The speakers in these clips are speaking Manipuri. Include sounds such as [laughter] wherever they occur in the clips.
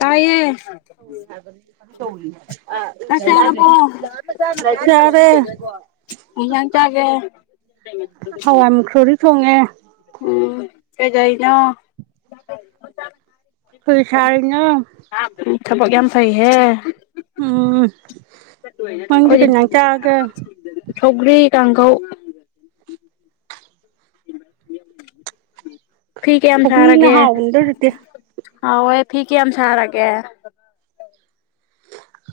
ꯇꯥꯌꯦ ꯆꯥꯛ ꯆꯥꯔꯥꯕꯣ ꯆꯥꯔꯦ ꯀꯩ ꯍꯤꯟꯖꯥꯡ ꯆꯥꯒꯦ ꯍꯋꯥꯏ ꯃꯨꯛꯁꯣꯔꯤ ꯊꯣꯡꯉꯦ ꯎꯝ ꯀꯥꯗꯩꯅꯣ ꯀꯩ ꯁꯥꯔꯤꯅꯣ ꯊꯕꯛ ꯌꯥꯝ ꯄꯩꯍꯦ ꯎꯝ ꯅꯪꯗꯤ ꯀꯩ ꯏꯟꯖꯥꯡ ꯆꯥꯔꯒꯦ ꯁꯧꯒ꯭ꯔꯤ ꯀꯥꯡꯒꯧ [unintelligible] ꯐꯤ ꯀꯥꯌꯥꯝ ꯁꯧꯒ꯭ꯔꯤꯅ ꯁꯥꯔꯥꯒꯦ ꯍꯥꯎꯕꯅꯤꯗ ꯍꯧꯖꯤꯛꯇꯤ ꯍꯥꯎꯋꯦ ꯐꯤ ꯀꯥꯌꯥꯝ ꯁꯥꯔꯥꯒꯦ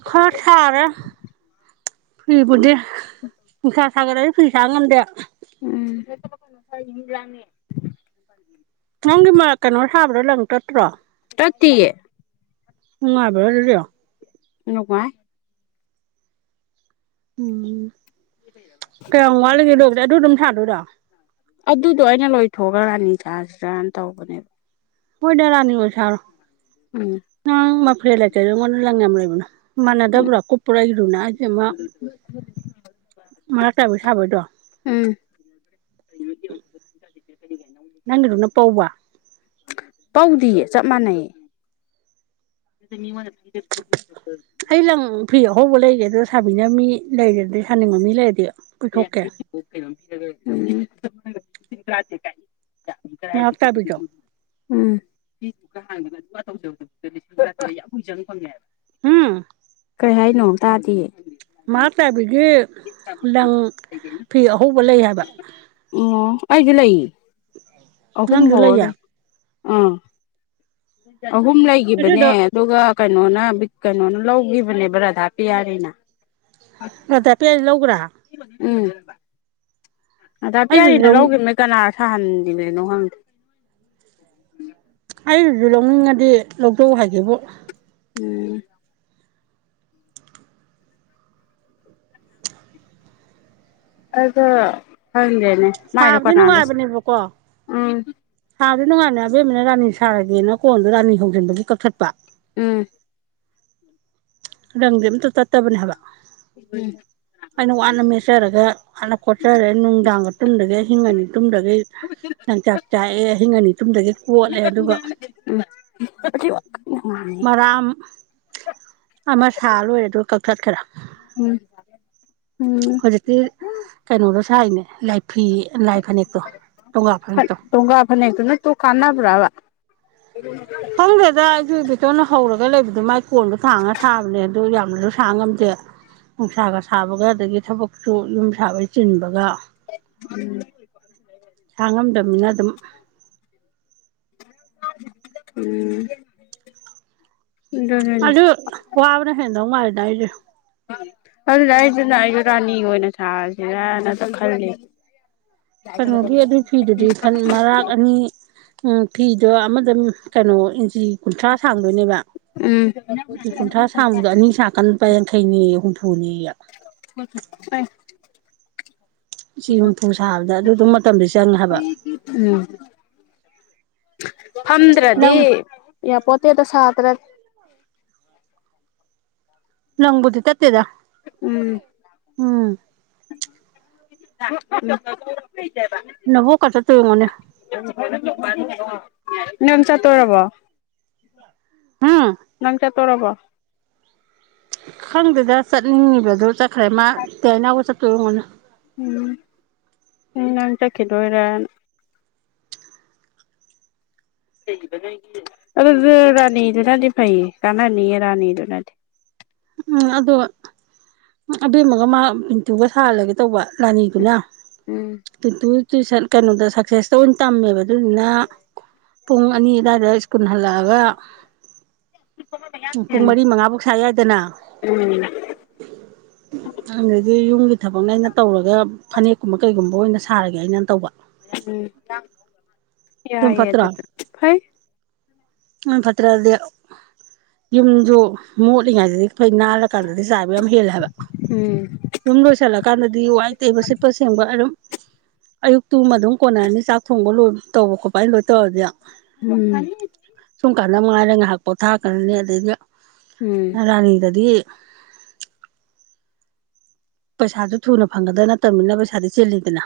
ꯈꯔ ꯁꯥꯔꯦ ꯐꯤꯕꯨꯗꯤ ꯅꯨꯡꯁꯥ ꯁꯥꯒꯠꯂꯛꯑꯥꯗꯤ ꯐꯤ ꯁꯥꯕ ꯉꯝꯗꯦ ꯎꯝ ꯅꯪꯒꯤ ꯃ ꯀꯩꯅꯣ ꯂꯪ ꯇꯠꯇ꯭ꯔꯣ ꯇꯠꯇꯤꯌꯦ ꯅꯨꯡꯉꯥꯏꯕ꯭ꯔꯥ ꯑꯗꯨꯗꯤ ꯅꯨꯡꯉꯥꯏ ꯑꯝ ꯀꯥꯌꯥꯝ ꯋꯥꯠꯂꯤꯒꯦ ꯑꯗꯨ ꯗꯨꯝ ꯁꯥꯗꯣꯏꯔꯣ ꯑꯗꯨꯗꯣ ꯑꯩꯅ ꯂꯣꯏꯊꯣꯛꯑꯥꯒ ꯔꯥꯅꯤ ꯁꯥꯖꯤꯔꯥꯅ ꯇꯧꯕꯅꯦ ꯍꯣꯏꯗꯥ ꯔꯥꯅꯤ ꯅꯣꯢꯅ ꯁꯥꯔꯣ ꯎꯝ ꯅꯪ ꯃꯥꯐꯦꯟ ꯂꯩꯇ꯭ꯔꯥꯒꯨ ꯑꯩꯉꯣꯟ ꯂꯪ ꯌꯥꯝ ꯂꯩꯕꯅꯦ ꯎꯝ ꯃꯥꯟꯅꯥꯗꯥꯕ꯭ꯔꯣ ꯀꯨꯞꯄ꯭ꯔꯥ ꯏꯃꯥꯏ ꯄ ꯦꯃꯃꯥꯔꯥꯛ ꯇꯥꯏꯕꯥ ꯁꯥꯕꯩꯗꯣ ꯎꯝ ꯅꯪꯒꯤꯗꯨꯅ ꯄꯧꯕ ꯄꯧꯗꯤꯌꯦ ꯆꯞ ꯃꯥꯅꯩ ꯃꯤꯉꯣꯟꯗꯩ ꯑꯩ ꯂꯪ ꯐꯤ ꯑꯍꯧꯕ ꯂꯩꯌꯦ ꯑꯗꯣ ꯁꯥꯕꯤꯅꯕ ꯃꯤ ꯂꯩꯔꯗꯤ ꯁꯥꯅꯤꯡꯕ ꯃꯤ ꯂꯩꯔꯗꯤ ꯄꯨꯊꯣꯛꯀꯦ [inaudible] [unintelligible] [unintelligible] [inaudible] ꯃꯔꯥꯛ ꯇꯥꯏꯕꯤꯗꯣ [unintelligible] [unintelligible] ꯍꯝ ꯀꯩꯍꯥꯏꯅꯣ ꯇꯥꯗꯤꯌꯦ [unintelligible] ꯂꯪ ꯐꯤ ꯑꯍꯧꯕ ꯂꯩ ꯍꯥꯏꯕ ꯑꯣ ꯅꯩꯗꯤ ꯂꯩꯌꯦ ꯅꯪꯖꯨ ꯂꯩꯌꯦ ꯎꯝ [unintelligible] ꯑꯍꯨꯝ ꯂꯩꯒꯤꯕꯅꯦ ꯑꯗꯨꯗꯣ ꯑꯗꯨꯒ ꯀꯩꯅꯣꯅ ꯀꯩꯅꯣꯅ ꯂꯧꯒꯤꯕꯅꯦꯕ ꯔꯗꯥꯄꯤꯌꯥꯔꯤꯅ ꯔꯗꯥꯄꯤꯌꯥꯔꯤ ꯂꯧꯒ꯭ꯔꯦ ꯎꯝ ꯔꯗꯥꯄꯤꯌꯥꯔꯤꯅ ꯑꯩꯗꯨꯁꯨ ꯂꯧꯒꯤꯝꯅꯤ ꯀꯅꯥ [unintelligible] ꯑꯩꯅꯗꯤ ꯂꯧꯅꯤꯡ ꯉꯗꯤ ꯂꯧꯖꯧ ꯍꯥꯏꯒꯦꯕꯨ ꯎꯝ [unintelligible] ꯃꯥꯏꯗꯨ ꯁꯥꯕꯗꯤ ꯀꯅꯥꯗ ꯅꯨꯡꯉꯥꯏꯕꯅꯦꯕꯀꯣ ꯎꯝ ꯁꯥꯕꯗꯤ ꯅꯨꯉꯥꯏꯕꯅꯦ ꯑꯕꯦꯃꯅꯥ ꯔꯥꯅꯤ ꯁꯔꯒꯦꯅ ꯀꯣꯟꯗꯣ ꯔꯥꯅꯤ ꯍꯧꯖꯤꯟꯕꯒꯤ ꯀꯛꯊꯠꯄ ꯎꯝ ꯂꯪꯗꯤ ꯑꯃꯠꯇ ꯇꯠꯇꯕꯅꯤ ꯍꯥꯏꯕ [unintelligible] ꯑꯩꯅ ꯋꯥꯅ ꯃꯦꯠꯆꯔꯒꯥ ꯅꯨꯡꯗꯥꯡꯒ ꯇꯨꯝꯗꯒꯩ ꯑꯍꯤꯡ ꯑꯅꯤ ꯇꯨꯝꯗꯒꯩ ꯂꯪꯆꯥꯛ ꯆꯥꯛꯑ ꯑꯍꯤꯡ ꯑꯅꯤ [unintelligible] [unintelligible] ꯎꯝ [unintelligible] [unintelligible] [unintelligible] [unintelligible] ꯍꯨꯖꯤꯛꯇꯤ ꯀꯩꯅꯣꯗꯣ ꯁꯥꯏꯅꯦ [unintelligible] ꯐꯅꯦꯛꯇꯣ ꯇꯣꯡꯒ ꯐꯥꯅꯦꯛꯇꯣ ꯀꯥꯟꯅꯕꯔ꯭ꯕ [unintelligible] ꯈꯡꯗꯦꯗꯥ ꯑꯩꯁꯨ ꯏꯕꯦꯇꯣꯟꯅ ꯍꯧꯔꯒ ꯂꯩꯕꯗꯨ ꯃꯥꯏ ꯀꯣꯟꯗꯨ ꯊꯥꯡꯉ ꯁꯥꯕꯅꯦ ꯑꯗꯨ ꯌꯥꯝꯅꯁꯨ ꯁꯥ ꯉꯝꯗꯦ ꯅꯨꯡꯁꯥꯒ ꯁꯥꯕꯒ ꯑꯗꯒꯤ ꯊꯕꯛꯁꯨ ꯌꯨꯝ ꯁꯥꯕꯩ ꯆꯤꯟꯕꯒ [unintelligible] [unintelligible] ꯎꯝ ꯑꯗꯨꯅꯤꯅꯦ ꯑꯗꯨ ꯋꯥꯕꯅ ꯍꯦꯟ [unintelligible] ꯃꯥꯜꯂꯤꯗ ꯑꯩꯗꯤ ꯑꯗꯨꯅ ꯑꯩꯖꯨꯅ ꯑꯩꯁꯨ ꯔꯥꯁꯤ ꯑꯣꯏꯅ ꯁꯥꯔꯁꯤꯔꯅ ꯈꯜꯂꯤꯅꯤ ꯀꯩꯅꯣꯒꯤ ꯑꯗꯨꯏ ꯐꯤꯗꯨꯗꯤ ꯐꯟ ꯃꯔꯥꯛ ꯑꯅꯤ ꯎꯝ ꯐꯤꯗꯣ ꯑꯃꯗ ꯀꯩꯅꯣ ꯏꯟꯆꯤ ꯀꯨꯟꯊ꯭ꯔꯥ ꯁꯥꯡꯗꯣꯏꯅꯦꯕꯥ ꯎꯝ ꯎꯝ ꯀꯨꯟꯊ꯭ꯔꯥ ꯁꯥꯡꯕꯗꯣ ꯑꯅꯤ ꯁꯥꯀꯥꯟꯗ ꯂꯨꯄꯥ ꯌꯥꯡꯈꯩꯅꯦꯌꯦ ꯍꯨꯝ [inaudible] [unintelligible] ꯆꯤ ꯍꯨꯝꯐꯨ ꯁꯥꯕꯗ ꯑꯗꯨ ꯗꯨꯝ ꯃꯇꯝꯗꯤ ꯆꯪꯉꯦ ꯍꯥꯏꯕ ꯎꯝ ꯐꯝꯗ꯭ꯔꯗꯤ ꯂꯪ ꯌꯥꯄꯣꯠꯇꯦꯗ ꯁꯥ [unintelligible] ꯂꯪ ꯕꯨꯗꯤ ꯇꯠ ꯎꯝ ꯎꯝ ꯅꯕꯣꯛꯀ ꯆꯠꯇꯣꯏ ꯑꯣꯏꯔꯝꯒꯅꯤ [unintelligible] [unintelligible] ꯅꯪ ꯆꯠꯇꯣꯔꯕꯣ ꯍꯨꯝ ꯇꯣꯔꯕꯣ ꯈꯪꯗꯦꯗ ꯆꯠꯅꯤꯡꯉꯤꯔꯁꯨ ꯆꯠ ꯈꯨꯔꯨꯝꯖꯔ ꯃꯥ ꯇꯦꯅꯥꯎꯒ [unintelligible] ꯎꯝ ꯑꯩ ꯅꯪ ꯆꯠꯈꯤꯗꯣꯏꯔꯅ [unintelligible] ꯑꯗꯨꯗꯤ ꯔꯥꯅꯤ ꯗꯨꯅꯗꯤ ꯐꯩꯌꯦ ꯀꯥꯟꯅꯅꯤꯌꯦ ꯔꯥꯅꯤ ꯗꯨꯅꯗꯤ ꯎꯝ ꯑꯗꯣ ꯑꯕꯦꯝꯃꯒ ꯃꯥ ꯄꯤꯟꯇꯨꯒ ꯁꯥꯍꯜꯂꯒꯦ ꯇꯧꯕ ꯔꯥꯅꯤ ꯗꯨꯅ ꯎꯝ ꯄꯤꯟꯇꯨ ꯇꯨꯏꯁꯟ ꯀꯩꯅꯣꯗ ꯁꯛꯁꯦꯁꯇ ꯑꯣꯏ ꯇꯝꯃꯦꯕ ꯑꯗꯨꯗꯨꯅ ꯄꯨꯡ ꯑꯅꯤ ꯑꯕꯥꯏꯗ ꯁ꯭ꯀꯨꯟ ꯍꯜꯂꯛꯑꯒ ꯄꯨꯡ ꯎꯝ ꯃꯔꯤ ꯃꯉꯥ ꯕꯤ ꯁꯥ ꯌꯥꯏꯗꯅ ꯎꯝ [unintelligible] ꯁꯥꯔꯒꯦ ꯑꯩꯅ ꯇꯧꯕ ꯎꯝ [unintelligible] ꯌꯥꯏꯌꯦ ꯑꯗꯨꯁꯨ ꯐꯩ ꯗꯨꯟ ꯐꯠꯇ꯭ꯔꯣꯗꯤ ꯌꯨꯝꯖꯨ ꯃꯣꯠꯂꯤꯉꯥꯏꯗꯗꯤ ꯅꯥꯜꯂꯀꯥꯟꯗꯗꯤ ꯆꯥꯕ ꯌꯥꯝ ꯍꯦꯜꯂꯦ ꯍꯥꯏꯕ ꯎꯝ ꯁꯨꯝ ꯂꯣꯏꯁꯜꯂꯀꯥꯟꯗꯗꯤ ꯋꯥꯏ ꯇꯩꯕ ꯁꯤꯠꯄ ꯁꯦꯡꯕ ꯑꯗꯨꯝ ꯑꯌꯨꯛꯇꯨꯃ ꯗꯨꯝ ꯀꯣꯅꯔꯅꯤ ꯆꯥꯛ ꯊꯣꯡꯕ ꯂꯣꯏꯕ ꯇꯧꯕ ꯈꯣꯠꯄꯠ ꯑꯩ ꯂꯣꯏ ꯇꯧꯔꯗꯤ ꯎꯝ ꯂꯝꯒꯥꯡ ꯗꯥ ꯉꯥꯛ ꯄꯣꯊꯒꯔꯥꯅꯤ ꯎꯝ ꯑꯗꯩ ꯗꯤ [inaudible] ꯄꯩꯁꯥꯗꯣ ꯊꯨꯅꯥ ꯐꯪ ꯒꯗꯧ ꯅꯠ ꯇꯥꯕꯅꯤꯅꯥ ꯄꯩꯁꯗꯣ ꯆꯤꯟꯂꯤꯗꯅ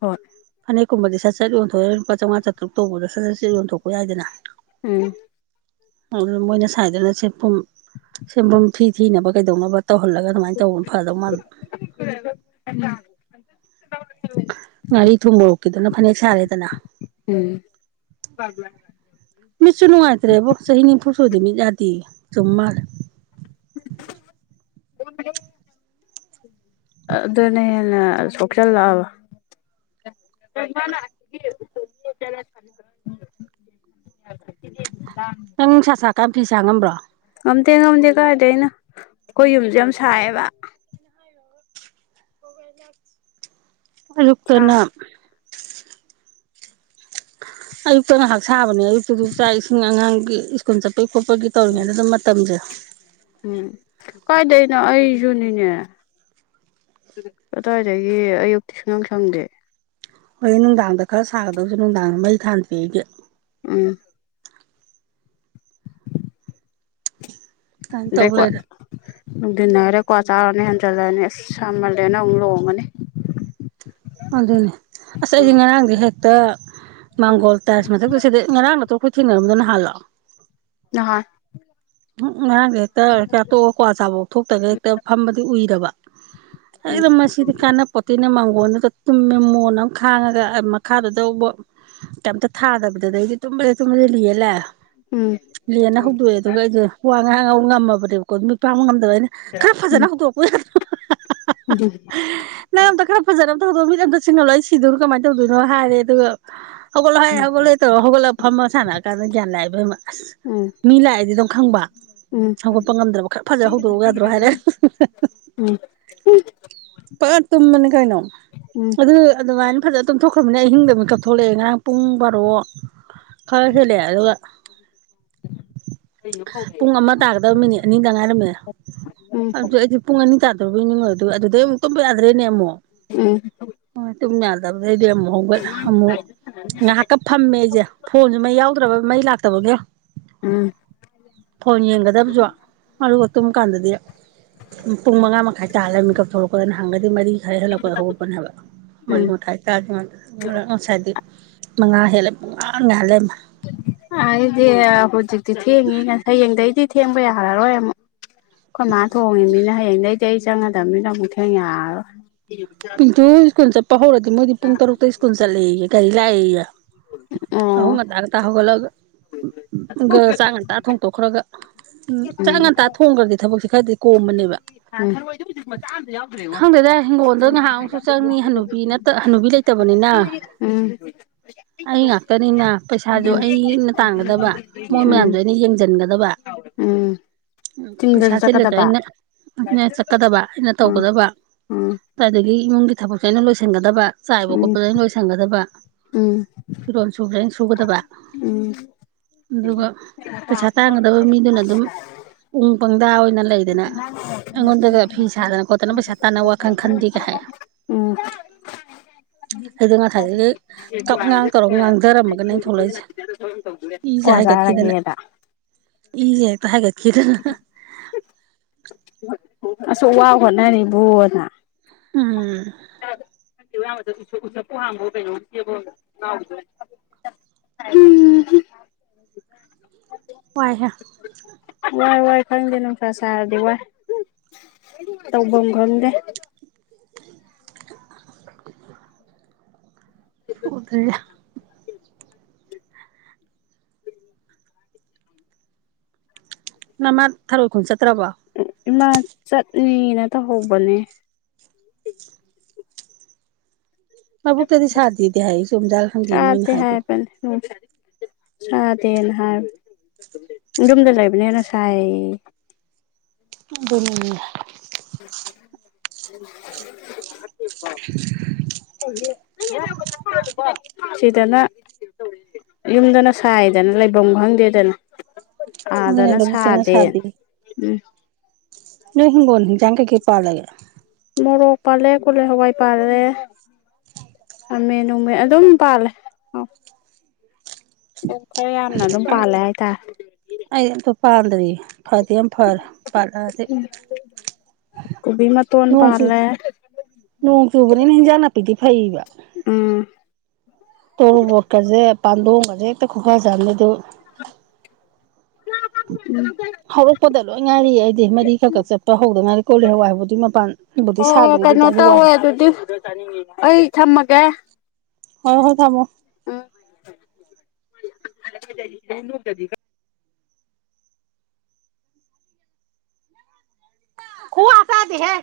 ꯍꯣꯏ ꯐꯥꯅꯦꯛ ꯀꯨꯝꯕꯗꯤ ꯁꯠ ꯁꯠ ꯌꯣꯟꯊꯣꯛ ꯑꯒꯥ ꯂꯨꯄꯥ ꯆꯧꯉꯥ ꯆꯇꯔꯨꯛ ꯁꯠ ꯁꯠ ꯌꯣꯟꯊꯣꯛꯄ ꯌꯥꯏꯗꯅ ꯎꯝ ꯃꯣꯏꯅꯥ ꯁꯥꯏꯗꯨꯅ ꯁꯦꯟꯕꯨꯝ ꯐꯤ ꯊꯤꯅꯕꯥ ꯀꯩꯗꯧꯅꯕꯥ ꯑꯗꯨꯃꯥꯏ ꯇꯧꯕꯅꯥ ꯐꯥꯗꯧ ꯃꯥꯜꯂꯦ [inaudible] ꯉꯥꯔꯤ ꯊꯨꯝ ꯃꯣꯔꯣꯛ ꯀꯤꯗꯨ ꯅꯥ ꯐꯅꯦꯛ ꯁꯔꯦꯗꯅ ꯎꯝ ꯃꯤꯠꯁꯨ ꯅꯨꯡꯉꯥꯏꯇꯔ꯭ꯦꯕꯣ ꯆꯍꯤ ꯅꯤꯐꯨ ꯁꯨꯔꯗꯤ ꯃꯤꯠ ꯌꯗꯦꯌꯦ ꯆꯨꯝ ꯃꯥꯜꯂꯦ ꯑꯗꯨꯅ ꯍꯦꯟ ꯅꯥ ꯁꯣꯛꯆꯜ ꯂꯛ ꯑꯕꯥ ꯅꯪ ꯅꯨꯡꯁꯥ ꯁꯔꯥ ꯀꯥꯟꯗꯥ ꯐꯤ ꯁꯥꯕ ꯉꯝꯕꯔꯣ ꯉꯝꯗꯦ ꯉꯝꯗꯦ ꯀꯥꯏꯗꯩꯩ ꯅꯣ ꯑꯩꯈꯣꯏ ꯌꯨꯝꯖꯦ ꯌꯥꯝ ꯁꯥꯌꯦꯕꯥ ꯁꯥ ꯑꯌꯨꯛꯇꯅ ꯑꯌꯨꯛꯇ ꯉꯍꯥꯛ ꯁꯥꯕ ꯑꯌꯨꯛ ꯇꯥꯁꯨ ꯆꯥꯛ ꯏꯁꯤꯡ ꯑꯉꯥꯡ ꯒꯤ ꯁꯀ꯭ꯨꯜ ꯆꯠꯄꯩ ꯈꯣꯠꯄꯩ ꯇꯧꯔꯤꯉꯩꯗ ꯃꯇꯝꯖꯦ ꯀꯥꯏꯗꯩ ꯅꯣ ꯑꯩꯖꯨꯅꯤꯅꯦ ꯀꯗꯥꯏꯗꯩꯩ ꯑꯌꯨꯛꯇꯤ ꯁꯨꯡꯁꯪ ꯁꯪꯗꯦ ꯍꯣꯔꯦꯟ ꯅꯨꯡꯗꯥꯡꯗ ꯈꯔꯥ ꯁꯗꯧꯁꯨ ꯅꯨꯡꯗꯥꯡꯗ ꯃꯩ ꯊꯥꯟꯗꯦ ꯑꯩꯗꯤ ꯎꯝ ꯑꯗꯨꯃꯥꯏꯅ ꯇꯧ ꯂꯩꯔꯦ ꯅꯨꯡꯊꯤꯜ ꯍꯥꯏꯔꯦ ꯀꯋ꯭ꯥ ꯆꯔꯥ ꯍꯦꯟꯖꯤꯂꯛ ꯑꯅꯤ ꯁꯃꯟꯂꯦꯅ ꯑꯃꯨꯛ ꯂꯣꯡꯉꯅꯤ ꯑꯗꯨꯅꯤ ꯑꯩꯗꯤ ꯉꯔꯥꯡꯗꯤ ꯍꯦꯛꯇꯥ ꯥꯃꯥꯡꯒꯣꯜ ꯇꯥꯏꯁ ꯃꯊꯛꯇꯥ ꯁꯤꯗꯥ ꯉꯔꯥꯡ ꯅꯇꯔꯣ ꯊꯦꯡꯅꯥꯔꯝꯗꯣ ꯃꯍꯥꯟꯂꯣ ꯅꯥꯍꯥꯟ [inaudible] ꯉꯔꯥꯡ ꯖꯦ ꯍꯦꯛꯇꯥ ꯆꯥꯛ ꯇꯣꯛ ꯑꯒꯥ ꯀꯋ꯭ꯥ ꯆꯕꯥꯐꯥꯎ ꯊꯣꯛꯇꯒꯩ ꯐꯝꯕꯗꯩꯩ ꯎꯏ ꯔꯕꯥ [inaudible] ꯍꯦꯛꯇꯥ ꯃꯁꯤꯗꯤ ꯀꯅꯥꯄꯣꯠ ꯇꯦꯅ ꯃꯥꯡꯒꯣꯜꯗ ꯇꯨꯝ ꯃꯦ ꯃꯣꯟ ꯑꯃꯥ ꯈꯥꯡꯉꯒ ꯃꯈꯥꯗꯥ ꯀꯩꯝꯃꯥ ꯊꯗꯕꯤꯗ ꯑꯗꯩꯗꯤ ꯇꯨꯝꯕꯥꯖꯤ ꯇꯨꯝꯕꯥꯖꯤ ꯎꯝ ꯂꯦꯟ ꯅꯥ ꯍꯧꯗꯣꯛ ꯑꯦ ꯑꯩꯗꯣ ꯋꯥ ꯉꯥꯡ [unintelligible] ꯉꯝꯃꯥꯕꯅꯦꯕꯀꯣ ꯃꯤꯠ ꯄꯥꯡꯕ ꯑꯩꯅ ꯈꯔ ꯎꯝ ꯎꯝ ꯐꯖꯅ ꯍꯧꯗꯣꯛꯔꯛꯄꯥ ꯌꯥꯗ꯭ꯔꯣ ꯅꯪ ꯑꯝꯇ ꯈꯔ ꯐꯖꯅ [inaudible] ꯃꯤꯠ ꯑꯝꯇ ꯑꯃꯇꯥ ꯁꯤꯡꯍꯜꯂꯣ ꯑꯩ ꯁꯤꯗꯣꯔꯦ ꯀꯥꯃꯥꯢ ꯇꯧꯗꯣꯏꯅꯣ ꯍꯥꯏꯔꯦ ꯑꯗꯨꯒ ꯍꯧꯒꯠꯂꯍꯦ ꯍꯧꯒꯠꯂꯍꯦ ꯇꯧꯔꯥꯒ ꯍꯧꯒꯠꯂꯥ ꯐꯝꯃꯥꯒ ꯁꯥꯟꯅꯥꯔꯥ ꯀꯥꯟꯗꯥ ꯒꯤꯌꯥꯟ ꯂꯥꯛꯑꯦ ꯏꯕꯦꯝꯃꯥ ꯑꯁ ꯎꯝ ꯃꯤ ꯂꯥꯛ ꯑꯗꯨꯝ ꯈꯪꯕ ꯎꯝ ꯎꯝ ꯎꯝ ꯍꯧꯒꯠꯄꯥ ꯉꯝꯗ꯭ꯔꯥꯕꯥ ꯈꯔ ꯐꯖꯥꯅ ꯍꯧꯗꯣꯛꯑꯣ ꯌꯥꯗ꯭ꯔꯣ ꯍꯥꯏꯅꯦ ꯐꯖ ꯇꯨꯝꯕꯅꯤ ꯀꯩꯅꯣ ꯎꯝ ꯑꯗꯨ ꯑꯗꯨꯃꯥꯏꯅ ꯐꯖꯥꯅ ꯇꯨꯝꯊꯣꯛ ꯈ꯭ꯔꯥꯃꯤꯅ ꯑꯍꯤꯡꯗ ꯃꯤꯀꯞ ꯊꯣꯛꯂꯛꯅꯦ ꯉꯥꯔꯥꯡ ꯄꯨꯡ ꯕꯥꯔꯣ ꯈꯔ ꯍꯦꯜꯂꯛꯅꯦ ꯑꯗꯨꯒ ꯄꯨꯡ ꯑꯃ ꯇꯥꯒꯗꯥꯕ ꯃꯤꯅꯤꯠ ꯑꯅꯤꯗꯪ ꯉꯥꯏꯔꯝꯃꯦ ꯑꯗꯨ ꯑꯩꯗꯤ ꯄꯨꯡ ꯑꯅꯤ ꯇꯥꯗꯣꯏꯕꯣꯏ ꯅꯤꯡꯉꯨꯔꯦ ꯑꯗꯩ ꯇꯨꯝꯕꯥ ꯌꯥꯗ꯭ꯔꯦꯅꯦ ꯑꯃꯨꯛ ꯎꯝ ꯎꯝ ꯇꯨꯡ ꯌꯥꯗ ꯑꯗꯩꯗꯤ ꯑꯃꯨꯛ ꯍꯧꯒꯠꯂꯦ ꯑꯃꯨꯛ ꯉꯥꯏꯍꯥꯛꯀꯥ ꯐꯝꯃꯦ ꯑꯩꯖꯦ ꯐꯣꯟꯖꯨ ꯃꯩ ꯌꯥꯎ ꯗ꯭ꯔꯥꯕ ꯃꯩ ꯂꯥꯛꯇꯥꯕꯒꯤ ꯎꯝ ꯐꯣꯟ ꯌꯦꯡꯒꯗꯥꯕꯁꯨ ꯑꯗꯨꯒ ꯇꯨꯝ ꯀꯥꯟꯗꯥꯗꯤ ꯄꯨꯡ ꯃꯉꯥ ꯃꯈꯥꯏ ꯇꯥ ꯂꯩꯔꯝꯃꯦ ꯃꯤꯀꯞ ꯊꯣꯛꯂꯛꯄꯗꯥ ꯅꯥꯍꯥꯟꯒꯩꯗꯤ ꯃꯔꯤ ꯈꯔ ꯍꯦꯜꯂꯛꯨꯗꯥ ꯍꯧꯒꯠꯄꯥꯅꯦꯕ ꯃꯔꯤ ꯎꯝ ꯃꯥꯈꯥꯏ ꯇꯥꯗ꯭ꯔꯤꯉꯩꯗ ꯑꯗꯨꯅ ꯉꯥꯁꯥꯏꯗꯤ ꯃꯉꯥ ꯍꯦꯜꯂꯦ ꯄꯨꯡꯉꯥꯟ ꯉꯥꯟ ꯂꯩꯔꯝꯃꯦ ꯑꯩꯗꯤ ꯍꯧꯖꯤꯛ ꯊꯦꯡꯉꯤꯍꯦ ꯍꯥꯌꯦꯡꯗꯩꯗꯤ ꯊꯦꯡꯕ ꯌꯥꯔꯥꯔꯣꯏ ꯑꯃꯨꯛ ꯑꯩꯈꯣꯏ ꯃꯥ ꯊꯣꯡꯢꯃꯤꯅꯥ ꯍꯥꯌꯦꯡꯗꯩꯗꯤ ꯑꯩ ꯆꯪꯡꯉꯗꯝꯃꯤꯅ ꯑꯃꯨꯛ ꯊꯦꯡ ꯌꯥꯔꯥꯔꯣꯏ ꯄꯤꯟꯇꯨ ꯍꯣꯏ ꯁ꯭ꯀꯨꯂ ꯆꯠꯄ ꯍꯧꯔꯥꯗꯤ ꯃꯣꯏꯗꯤ ꯄꯨꯡ ꯇꯥꯔꯨꯛꯇꯥ ꯁ꯭ꯀꯨꯂ ꯆꯠꯂꯦꯌꯦ ꯒꯥꯔꯤ ꯂꯥꯛꯑꯦꯌꯦ ꯌꯥꯍꯧ ꯑꯣ ꯉꯥꯟꯇꯥ ꯉꯥꯟꯇꯥ ꯍꯧꯒꯠꯂꯥꯒ ꯒ ꯆꯥꯛ ꯉꯥꯟꯇꯥ ꯊꯣꯡ ꯈꯔꯒ ꯎꯝ ꯆꯥꯛ ꯉꯥꯟꯇꯥ ꯊꯦꯡꯒ꯭ꯔꯥꯗꯤ ꯊꯕꯛꯁꯦ ꯈꯔꯗꯤ ꯀꯣꯝꯕꯥꯅꯦꯕ ꯊꯔꯣꯏꯗꯣ ꯍꯧꯖꯤꯛ ꯃꯆꯥ ꯑꯃꯇꯥ ꯌꯥꯎꯗ꯭ꯔꯦꯉꯣ ꯈꯪꯗꯦꯗ ꯍꯤꯡꯒꯣꯜꯗꯣ ꯉꯥꯏꯍꯥꯛ ꯑꯃꯨꯛꯁꯨ ꯆꯪꯅꯤ ꯍꯥꯅꯨꯕꯤ ꯅꯠꯇꯥ ꯍꯥꯅꯨꯕꯤ ꯂꯩꯇꯥꯃꯤꯅ ꯑꯩ ꯉꯥꯛꯇꯥꯅꯤꯅ ꯄꯩꯁꯥꯒꯨ ꯑꯩꯅ ꯇꯥꯟꯒꯗꯕ ꯎꯝ ꯎꯝ ꯃꯣꯏꯖꯨ ꯎꯝ ꯎꯝ ꯃꯥꯌꯥꯝꯁꯨ ꯑꯩꯅ ꯉꯦꯡꯖꯟꯒ ꯎꯝ ꯄꯩꯁꯥ ꯆꯤꯡꯗꯁꯨ ꯆꯤꯜꯂꯖꯨ ꯆꯠꯀꯗꯕ ꯑꯩꯅ ꯃꯦꯟꯈꯠꯀꯥꯗꯥꯕ ꯑꯩꯅ ꯎꯝ ꯇꯧꯒꯗꯕ ꯎꯝ ꯏꯃꯨꯡꯒꯤ ꯊꯕꯛꯇꯅ ꯂꯣꯏꯁꯤꯟꯒꯗꯕ ꯆꯥꯏꯕ ꯎꯝ ꯈꯣꯠꯄ ꯎꯝ ꯎꯝ ꯑꯗꯨꯒ ꯄꯩꯁꯥ ꯇꯥꯟꯒꯗꯕ ꯃꯤꯗꯨꯅ ꯑꯗꯨꯝ [unintelligible] [unintelligible] ꯑꯩꯉꯣꯟꯗꯒ ꯐꯤ ꯁꯥꯗꯅ ꯈꯣꯠꯇꯅ ꯄꯩꯁꯥ ꯇꯥꯟꯅꯕ ꯋꯥꯈꯜ ꯈꯟꯗꯦ [unintelligible] ꯎꯝ ꯑꯗꯨ ꯉꯁꯥꯏꯗꯒꯤ ꯀꯞꯉꯥꯡ ꯇꯧꯔꯒ ꯉꯥꯡꯗꯔꯝꯃꯒꯅꯤ ꯏꯖꯦ ꯀ꯭ꯋꯥ ꯍꯥꯏꯒꯠꯈꯤꯗꯅ ꯆꯥꯔꯒꯦꯗ ꯏꯖꯦ ꯍꯦꯛꯇ ꯍꯥꯏꯒꯠ [unintelligible] [unintelligible] ꯎꯝ [unintelligible] ꯋꯥꯏꯍꯦ ꯋꯥꯏ ꯋꯥꯏ ꯈꯪꯗꯦ ꯅꯨꯡꯁꯥ ꯁꯔꯗꯤ ꯋꯥꯏ ꯇꯧꯕꯝ ꯈꯪꯗꯦ [unintelligible] ꯃꯃꯥ ꯊꯔꫭꯏ ꯈꫭ ꯆꯠ ꯇꯔꯕꫭ ꯏꯃꯥ ꯆꯠꯂꯤꯅꯥ ꯇꯧꯍꯧꯕꯅꯦ ꯂꯧꯕꯨꯛꯇꯗꯤ ꯁꯥꯗꯦꯗꯤ ꯍꯥꯏꯌꯦ ꯆꯨꯝꯖꯠꯂ ꯈꯪꯗꯦ ꯆꯥꯗꯦ ꯃꯣꯏꯅ ꯍꯥꯏꯗꫭ ꯍꯥꯏꯕꯅꯦ ꯁꯥꯗꯦꯅ ꯍꯥꯏꯕꯅꯤ ꯌꯨꯝꯗ ꯂꯩꯕꯅ ꯍꯦꯟꯅ ꯁꯥꯏꯌꯦ ꯑꯗꯨꯅꯤ [unintelligible] [unintelligible] [inaudible] ꯁꯤꯗꯅ ꯌꯨꯝꯗꯅ ꯁꯥꯌꯦꯗꯅ ꯂꯩꯕꯝ ꯈꯪꯗꯦꯗꯅ ꯑꯗꯨꯅꯦ ꯑꯥꯗꯅ ꯂꯧꯕꯨꯛꯇꯅ ꯁꯥꯗꯦ ꯅꯣꯏ ꯍꯤꯡꯒꯣꯜ ꯍꯤꯟꯖꯥꯡ ꯀꯩ ꯀꯩ ꯄꯥꯜꯂꯒꯦ ꯃꯣꯔꯣꯛ ꯄꯥꯜꯂꯦ ꯀꯣꯂꯤ ꯍꯋꯥꯏ ꯄꯥꯜꯂꯦ ꯈꯥꯃꯦꯟ ꯅꯣꯡꯃꯦꯟ ꯑꯗꯨꯝ ꯄꯥꯜꯂꯦ ꯈꯔ ꯌꯥꯝꯅ ꯑꯗꯨꯝ ꯄꯥꯜꯂꯦ ꯍꯥꯏ ꯇꯥꯏ ꯑꯩꯗꯤ ꯑꯝꯇ ꯄꯥꯟꯗꯔ꯭ꯤ ꯐꯗꯤ ꯌꯥꯝ ꯐꯔꯦ ꯄꯥꯜꯂꯛꯑꯗꯤ ꯀꯣꯕꯤ ꯃꯇꯣꯟ ꯅꯣꯡ ꯆꯨ ꯄꯥꯜꯂꯦ ꯅꫭꯡ ꯆꯨꯕꯅꯤꯅ ꯍꯤꯟꯖꯥꯡ ꯅꯄꯤ ꯐꯩꯗꯤ ꯐꯩꯔꯦꯕ ꯎꯝ [unintelligible] ꯇꯣꯔꯣꯕꯣꯠꯀꯥꯖꯦ ꯄꯟꯗꯣꯡꯒꯥꯖꯦ ꯍꯦꯛꯇ ꯈꯨꯐꯖ ꯑꯃꯅꯤ ꯍꯧꯔꯛꯄꯗ ꯂꯣꯏ ꯉꯥꯏꯔꯤ ꯑꯩꯗꯤ ꯃꯔꯤ ꯈꯔꯥ ꯈꯛ ꯆꯠꯄ ꯍꯧꯗ ꯉꯥꯏꯔꯤ ꯀꯣꯂꯤ ꯍꯋꯥꯏꯕꯨꯗꯤ ꯃꯄꯥꯟꯕꯨꯗꯤ ꯑꯣ ꯁꯥꯗꯔ꯭ꯤ ꯀꯩꯅꯣ ꯑꯗꯨꯏꯇꯥꯁꯨ ꯋꯥꯡ ꯇꯧꯋꯦ ꯑꯗꯨꯗꯤ ꯑꯩ ꯊꯝꯃꯒꯦ ꯎꯝ [inaudible] ꯀꯋꯥ ꯆꯥꯗꯦ ꯍꯦ